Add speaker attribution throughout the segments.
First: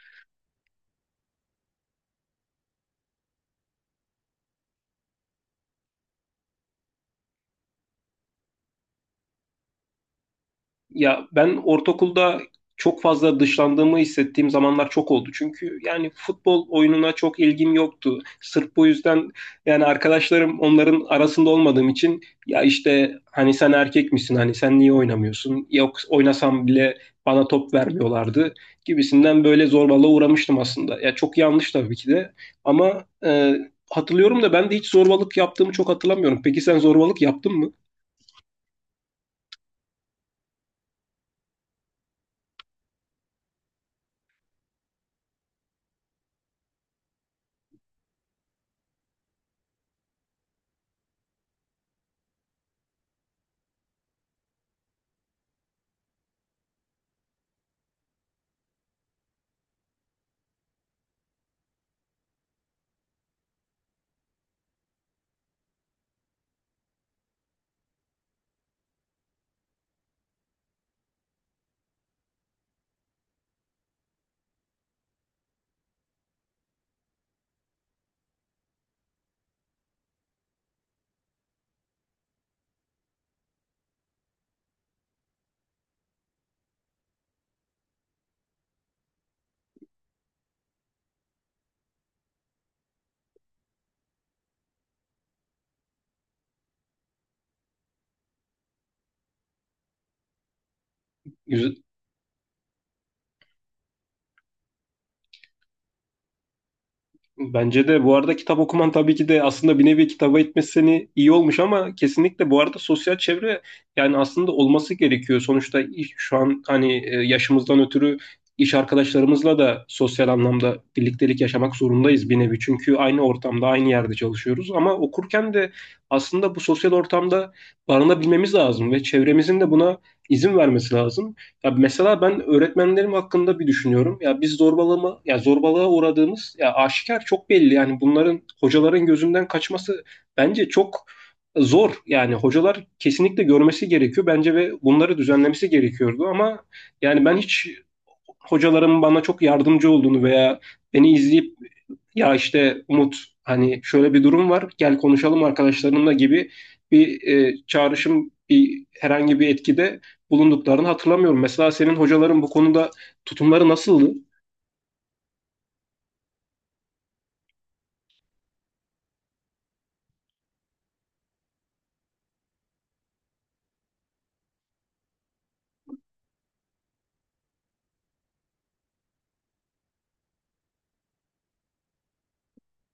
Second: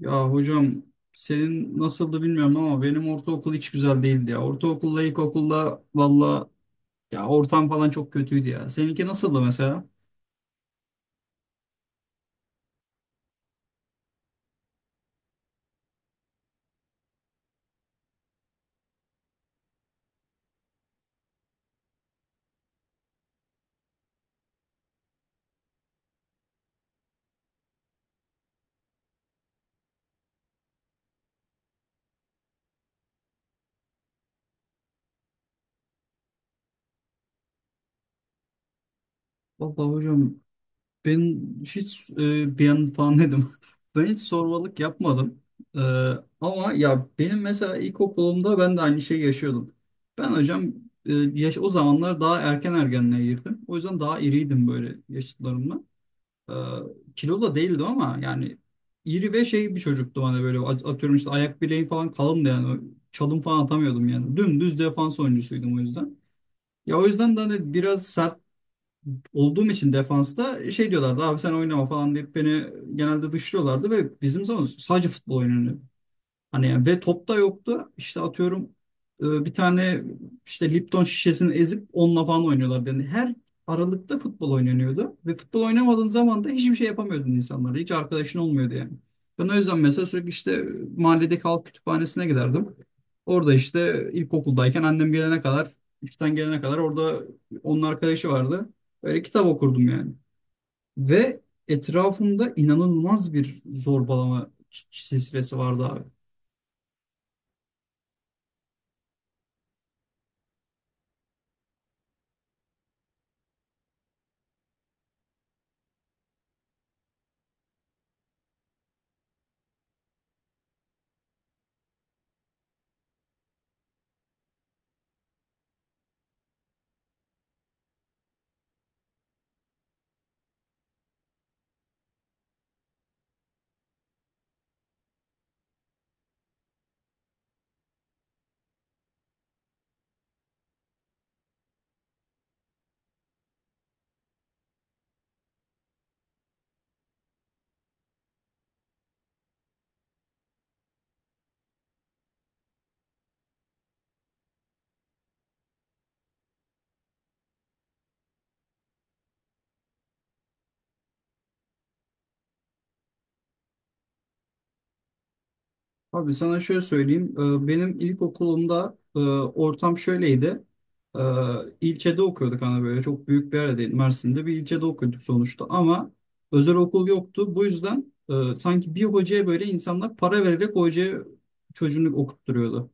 Speaker 1: Ya hocam senin nasıldı bilmiyorum ama benim ortaokul hiç güzel değildi ya. Ortaokulla ilkokulla valla ya ortam falan çok kötüydü ya. Seninki nasıldı mesela?
Speaker 2: Ya ben ortaokulda çok fazla dışlandığımı hissettiğim zamanlar çok oldu. Çünkü yani futbol oyununa çok ilgim yoktu. Sırf bu yüzden yani arkadaşlarım onların arasında olmadığım için ya işte hani sen erkek misin, hani sen niye oynamıyorsun? Yok, oynasam bile bana top vermiyorlardı gibisinden böyle zorbalığa uğramıştım aslında. Ya çok yanlış tabii ki de ama hatırlıyorum da ben de hiç zorbalık yaptığımı çok hatırlamıyorum. Peki sen zorbalık yaptın mı?
Speaker 1: Valla hocam ben hiç bir an falan dedim. Ben hiç sormalık yapmadım. E, ama ya benim mesela ilkokulumda ben de aynı şeyi yaşıyordum. Ben hocam yaş o zamanlar daha erken ergenliğe girdim. O yüzden daha iriydim böyle yaşıtlarımla. Ee, Kilolu da değildim ama yani iri ve şey bir çocuktu hani böyle atıyorum işte ayak bileğim falan kalındı yani çalım falan atamıyordum yani dümdüz defans oyuncusuydum o yüzden. Ya o yüzden de hani biraz sert olduğum için defansta şey diyorlardı abi sen oynama falan deyip beni genelde dışlıyorlardı ve bizim zaman sadece futbol oynanıyor. Hani ve top da yoktu. İşte atıyorum bir tane işte Lipton şişesini ezip onunla falan oynuyorlar dedi. Her aralıkta futbol oynanıyordu ve futbol oynamadığın zaman da hiçbir şey yapamıyordun insanlara. Hiç arkadaşın olmuyordu yani. Ben o yüzden mesela sürekli işte mahalledeki halk kütüphanesine giderdim. Orada işte ilkokuldayken annem gelene kadar, işten gelene kadar orada onun arkadaşı vardı. Böyle kitap okurdum yani. Ve etrafımda inanılmaz bir zorbalama silsilesi vardı abi.
Speaker 2: Bence de bu arada kitap okuman tabii ki de aslında bir nevi kitaba itmesi seni iyi olmuş ama kesinlikle bu arada sosyal çevre yani aslında olması gerekiyor. Sonuçta şu an hani yaşımızdan ötürü iş arkadaşlarımızla da sosyal anlamda birliktelik yaşamak zorundayız bir nevi. Çünkü aynı ortamda aynı yerde çalışıyoruz ama okurken de aslında bu sosyal ortamda barınabilmemiz lazım ve çevremizin de buna izin vermesi lazım. Ya mesela ben öğretmenlerim hakkında bir düşünüyorum. Ya biz ya zorbalığa uğradığımız ya aşikar, çok belli. Yani bunların hocaların gözünden kaçması bence çok zor. Yani hocalar kesinlikle görmesi gerekiyor bence ve bunları düzenlemesi gerekiyordu ama yani ben hiç hocalarım bana çok yardımcı olduğunu veya beni izleyip ya işte Umut, hani şöyle bir durum var, gel konuşalım arkadaşlarımla gibi bir çağrışım, bir herhangi bir etkide bulunduklarını hatırlamıyorum. Mesela senin hocaların bu konuda tutumları nasıldı?
Speaker 1: Abi sana şöyle söyleyeyim. Benim ilkokulumda ortam şöyleydi. Ee, İlçede okuyorduk hani böyle çok büyük bir yer değil. Mersin'de bir ilçede okuyorduk sonuçta ama özel okul yoktu. Bu yüzden sanki bir hocaya böyle insanlar para vererek o hocaya çocuğunu okutturuyordu.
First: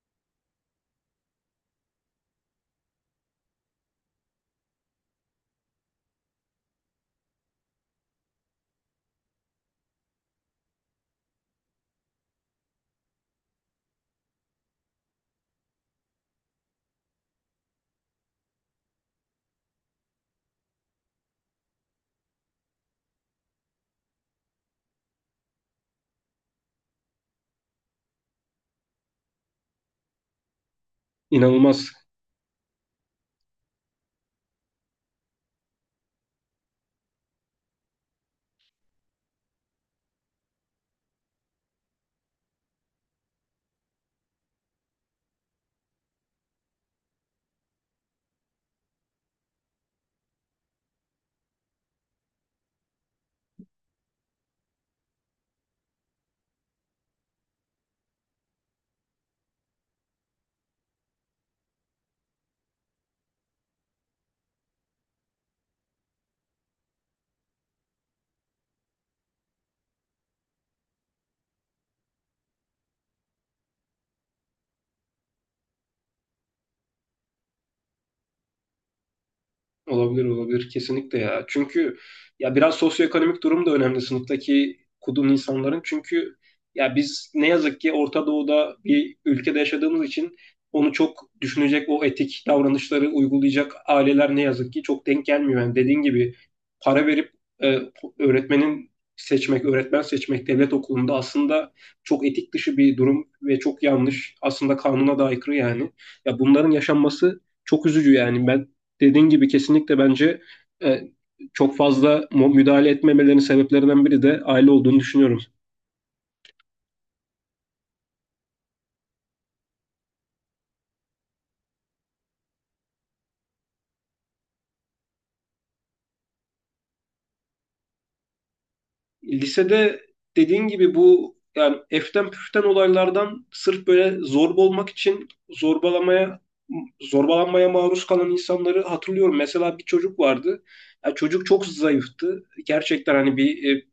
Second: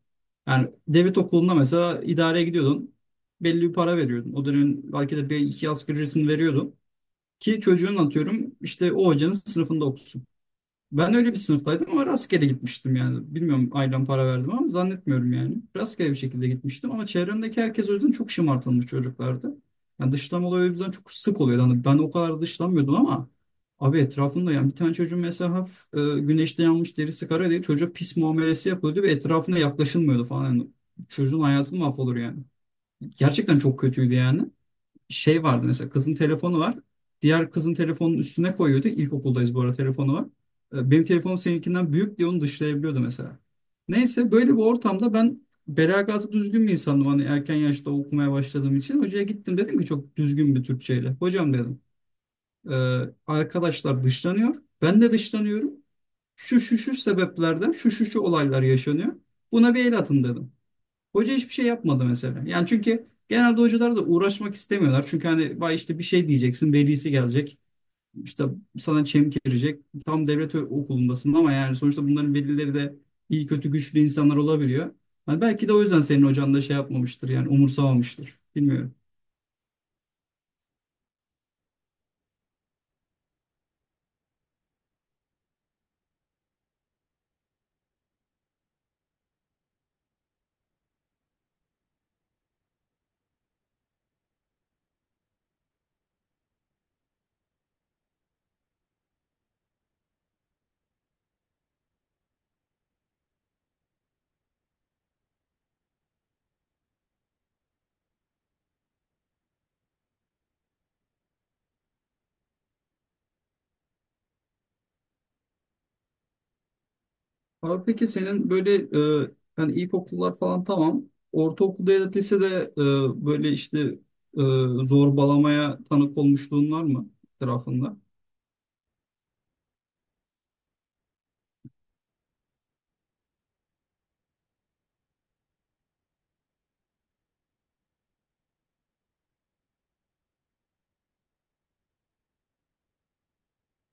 Speaker 1: Yani devlet okulunda mesela idareye gidiyordun. Belli bir para veriyordun. O dönemin belki de bir iki asgari ücretini veriyordun. Ki çocuğun atıyorum işte o hocanın sınıfında okusun. Ben öyle bir sınıftaydım ama rastgele gitmiştim yani. Bilmiyorum ailem para verdi mi ama zannetmiyorum yani. Rastgele bir şekilde gitmiştim ama çevremdeki herkes o yüzden çok şımartılmış çocuklardı. Yani dışlama olayı o yüzden çok sık oluyordu. Hani ben o kadar dışlanmıyordum ama abi etrafında yani bir tane çocuğun mesela hafif güneşte yanmış derisi kara değil. Çocuğa pis muamelesi yapılıyordu ve etrafına yaklaşılmıyordu falan. Yani çocuğun hayatı
Speaker 2: İnanılmaz.
Speaker 1: mahvolur yani. Gerçekten çok kötüydü yani şey vardı mesela kızın telefonu var. Diğer kızın telefonun üstüne koyuyordu. İlkokuldayız bu arada telefonu var. Benim telefonum seninkinden büyük diye onu dışlayabiliyordu mesela. Neyse böyle bir ortamda ben belagatı düzgün bir insandım. Hani erken yaşta okumaya başladığım için. Hocaya gittim dedim ki çok düzgün bir Türkçeyle. Hocam dedim e, arkadaşlar dışlanıyor. Ben de dışlanıyorum. Şu şu şu sebeplerden şu şu şu olaylar yaşanıyor. Buna bir el atın dedim. Hoca hiçbir şey yapmadı mesela. Yani çünkü genelde hocalar da uğraşmak istemiyorlar. Çünkü hani vay işte bir şey diyeceksin, velisi gelecek. İşte sana çemkirecek. Tam devlet okulundasın ama yani sonuçta bunların velileri de iyi kötü güçlü insanlar olabiliyor. Hani belki de o yüzden senin hocan da şey yapmamıştır yani umursamamıştır. Bilmiyorum.
Speaker 2: Olabilir, olabilir kesinlikle ya. Çünkü ya biraz sosyoekonomik durum da önemli sınıftaki kudum insanların. Çünkü ya biz ne yazık ki Orta Doğu'da bir ülkede yaşadığımız için onu çok düşünecek, o etik davranışları uygulayacak aileler ne yazık ki çok denk gelmiyor. Yani dediğin gibi para verip e, öğretmenin öğretmen seçmek devlet okulunda aslında çok etik dışı bir durum ve çok yanlış. Aslında kanuna da aykırı yani. Ya bunların yaşanması çok üzücü yani. Ben dediğin gibi kesinlikle bence e, çok fazla müdahale etmemelerinin sebeplerinden biri de aile olduğunu düşünüyorum.
Speaker 1: Abi peki senin böyle hani ilkokullar falan tamam. Ortaokulda ya da lisede böyle işte e, zorbalamaya tanık olmuşluğun var mı etrafında?
Speaker 2: Lisede dediğin gibi bu yani eften püften olaylardan sırf böyle zorba olmak için zorbalanmaya maruz kalan insanları hatırlıyorum. Mesela bir çocuk vardı. Ya çocuk çok zayıftı. Gerçekten hani bir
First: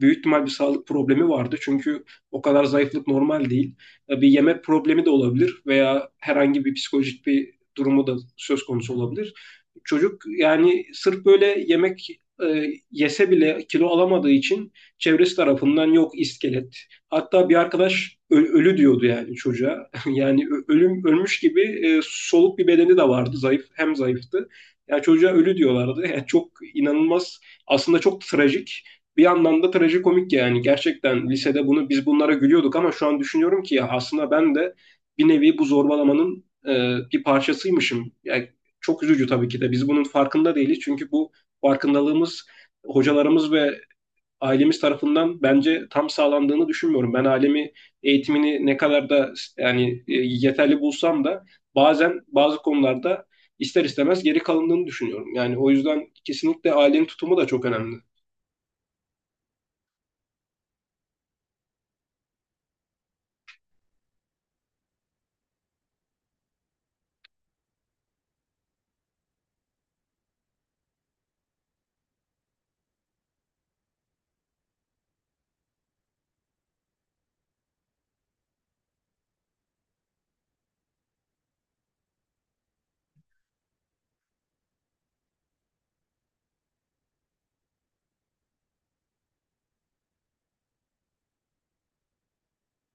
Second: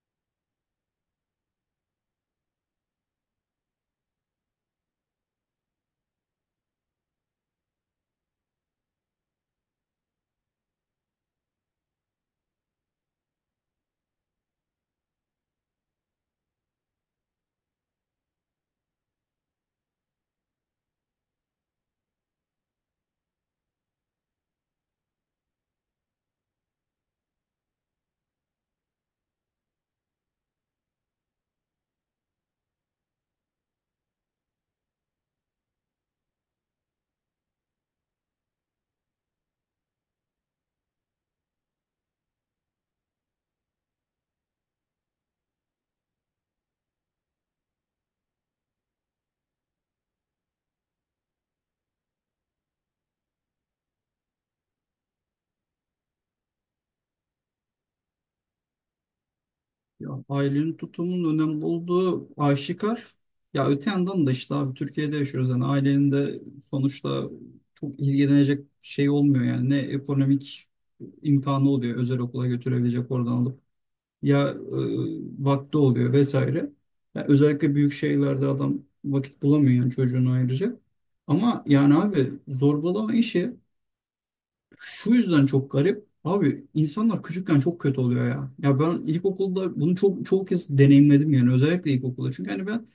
Speaker 2: büyük ihtimal bir sağlık problemi vardı. Çünkü o kadar zayıflık normal değil. E, Bir yemek problemi de olabilir veya herhangi bir psikolojik bir durumu da söz konusu olabilir. Çocuk yani sırf böyle yemek yese bile kilo alamadığı için çevresi tarafından yok iskelet. Hatta bir arkadaş ölü diyordu yani çocuğa. Yani ölüm ölmüş gibi soluk bir bedeni de vardı. Zayıf, hem zayıftı. Ya çocuğa ölü diyorlardı. Yani çok inanılmaz. Aslında çok trajik, bir yandan da trajikomik yani gerçekten lisede bunu bunlara gülüyorduk ama şu an düşünüyorum ki ya aslında ben de bir nevi bu zorbalamanın bir parçasıymışım. Yani çok üzücü tabii ki de biz bunun farkında değiliz çünkü bu farkındalığımız hocalarımız ve ailemiz tarafından bence tam sağlandığını düşünmüyorum. Ben ailemi eğitimini ne kadar da yani yeterli bulsam da bazen bazı konularda ister istemez geri kalındığını düşünüyorum. Yani o yüzden kesinlikle ailenin tutumu da çok önemli.
Speaker 1: Ya ailenin tutumunun önemli olduğu aşikar. Ya öte yandan da işte abi Türkiye'de yaşıyoruz. Yani ailenin de sonuçta çok ilgilenecek şey olmuyor yani. Ne ekonomik imkanı oluyor özel okula götürebilecek oradan alıp. Ya vakti oluyor vesaire. Ya özellikle büyük şehirlerde adam vakit bulamıyor yani çocuğunu ayıracak. Ama yani abi zorbalama işi şu yüzden çok garip. Abi insanlar küçükken çok kötü oluyor ya. Ya ben ilkokulda bunu çok çok kez deneyimledim yani özellikle ilkokulda. Çünkü hani ben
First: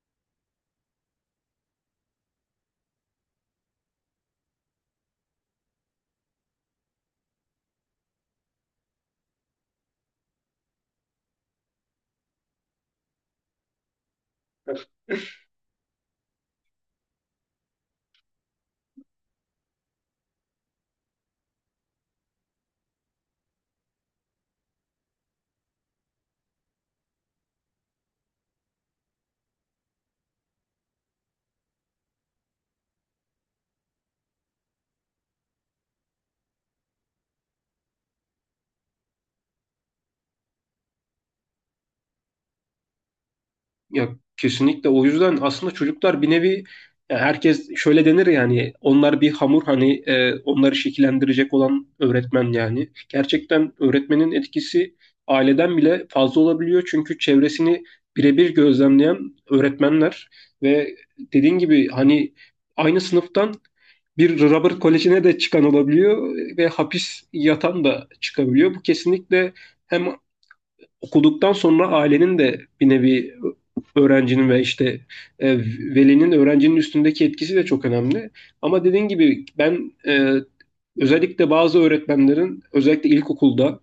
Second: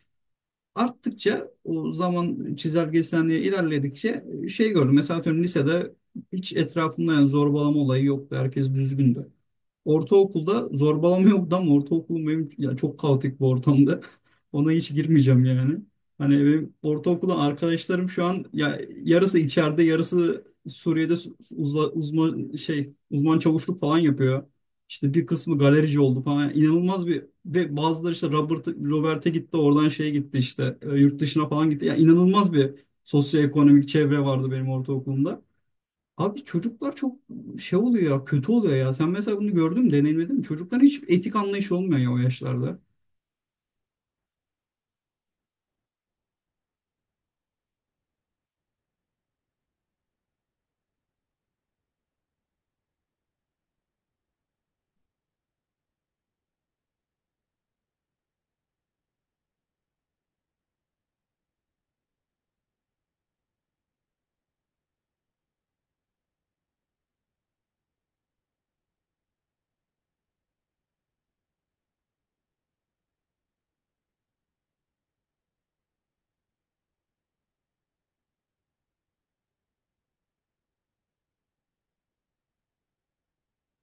Speaker 1: arttıkça o zaman çizelgesinde ilerledikçe şey gördüm. Mesela atıyorum lisede hiç etrafımda yani zorbalama olayı yoktu. Herkes düzgündü. Ortaokulda zorbalama yoktu ama ortaokulum benim ya çok kaotik bir ortamda. Ona hiç girmeyeceğim yani. Hani benim ortaokulda arkadaşlarım şu an ya yarısı içeride, yarısı Suriye'de uzman şey uzman çavuşluk falan yapıyor. İşte bir kısmı galerici oldu falan. Yani inanılmaz bir ve bazıları işte Robert'e gitti, oradan şeye gitti işte yurt dışına falan gitti. Ya inanılmaz bir sosyoekonomik çevre vardı benim ortaokulumda. Abi çocuklar çok şey oluyor ya kötü oluyor ya. Sen mesela bunu gördün mü deneyimledin mi? Çocukların hiç etik anlayışı olmuyor ya o yaşlarda.
Speaker 2: Ya kesinlikle o yüzden aslında çocuklar bir nevi ya herkes şöyle denir yani, onlar bir hamur hani, onları şekillendirecek olan öğretmen yani. Gerçekten öğretmenin etkisi aileden bile fazla olabiliyor çünkü çevresini birebir gözlemleyen öğretmenler ve dediğin gibi hani aynı sınıftan bir Robert Koleji'ne de çıkan olabiliyor ve hapis yatan da çıkabiliyor. Bu kesinlikle hem okuduktan sonra ailenin de bir nevi öğrencinin ve işte e, velinin öğrencinin üstündeki etkisi de çok önemli. Ama dediğin gibi ben özellikle bazı öğretmenlerin özellikle ilkokulda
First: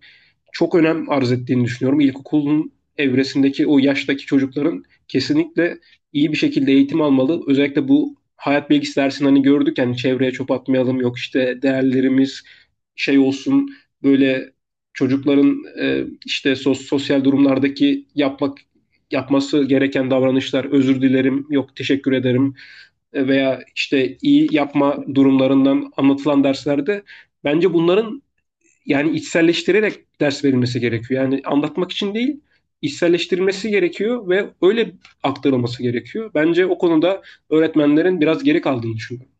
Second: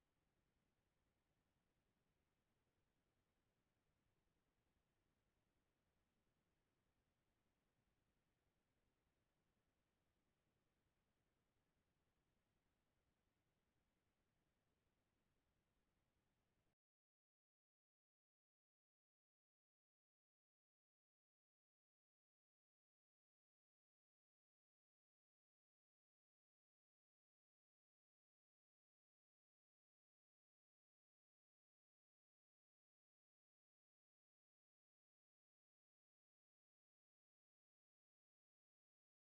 Speaker 2: çok önem arz ettiğini düşünüyorum. İlkokulun evresindeki o yaştaki çocukların kesinlikle iyi bir şekilde eğitim almalı. Özellikle bu hayat bilgisi dersini hani gördük yani, çevreye çöp atmayalım, yok işte değerlerimiz şey olsun, böyle çocukların işte sosyal durumlardaki yapması gereken davranışlar, özür dilerim, yok teşekkür ederim, veya işte iyi yapma durumlarından anlatılan derslerde bence bunların yani içselleştirerek ders verilmesi gerekiyor. Yani anlatmak için değil, içselleştirilmesi gerekiyor ve öyle aktarılması gerekiyor. Bence o konuda öğretmenlerin biraz geri kaldığını düşünüyorum.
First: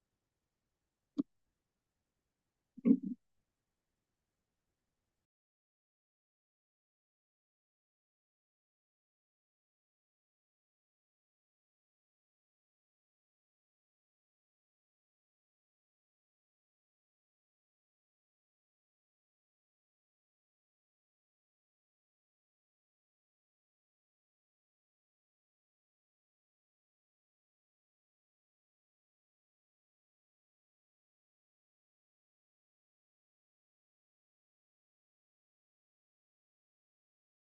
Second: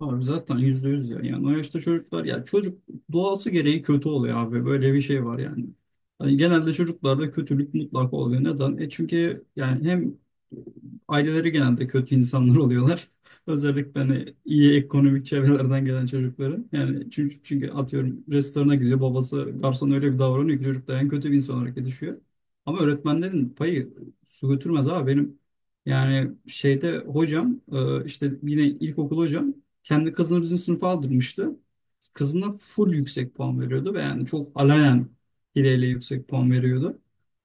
Speaker 1: Abi zaten yüzde yüz ya. Yani o yaşta çocuklar ya çocuk doğası gereği kötü oluyor abi. Böyle bir şey var yani. Hani genelde çocuklarda kötülük mutlaka oluyor. Neden? E çünkü yani hem aileleri genelde kötü insanlar oluyorlar. Özellikle hani iyi ekonomik çevrelerden gelen çocukların. Yani çünkü atıyorum restorana gidiyor babası garson öyle bir davranıyor ki çocuk da en kötü bir insan olarak yetişiyor. Ama öğretmenlerin payı su götürmez abi benim. Yani şeyde hocam işte yine ilkokul hocam kendi kızını bizim sınıfa aldırmıştı. Kızına full yüksek puan veriyordu ve yani çok alayan hileyle yüksek puan veriyordu.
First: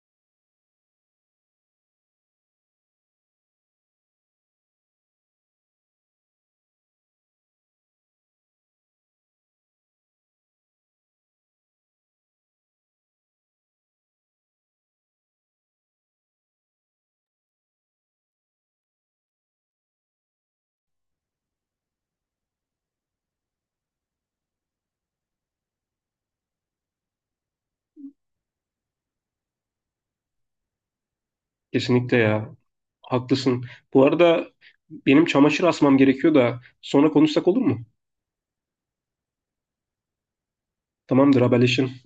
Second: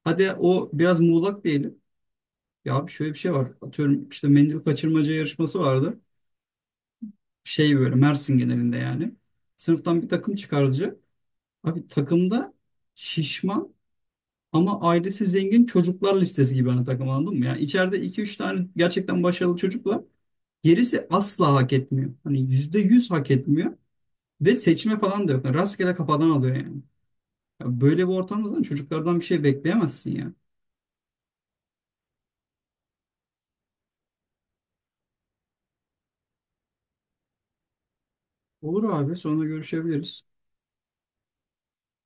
Speaker 1: Hadi o biraz muğlak diyelim. Ya abi şöyle bir şey var. Atıyorum işte mendil kaçırmaca yarışması vardı. Şey böyle Mersin genelinde yani. Sınıftan bir takım çıkarılacak. Abi takımda şişman ama ailesi zengin çocuklar listesi gibi hani takım anladın mı? Yani içeride iki üç tane gerçekten başarılı çocuk var. Gerisi asla hak etmiyor. Hani %100 hak etmiyor. Ve seçme falan da yok. Yani rastgele kafadan alıyor yani. Ya böyle bir ortamda zaten çocuklardan bir şey bekleyemezsin ya.
Speaker 2: Kesinlikle ya. Haklısın. Bu arada benim çamaşır asmam gerekiyor da sonra konuşsak olur mu?
Speaker 1: Olur abi sonra görüşebiliriz.
Speaker 2: Tamamdır, haberleşiriz.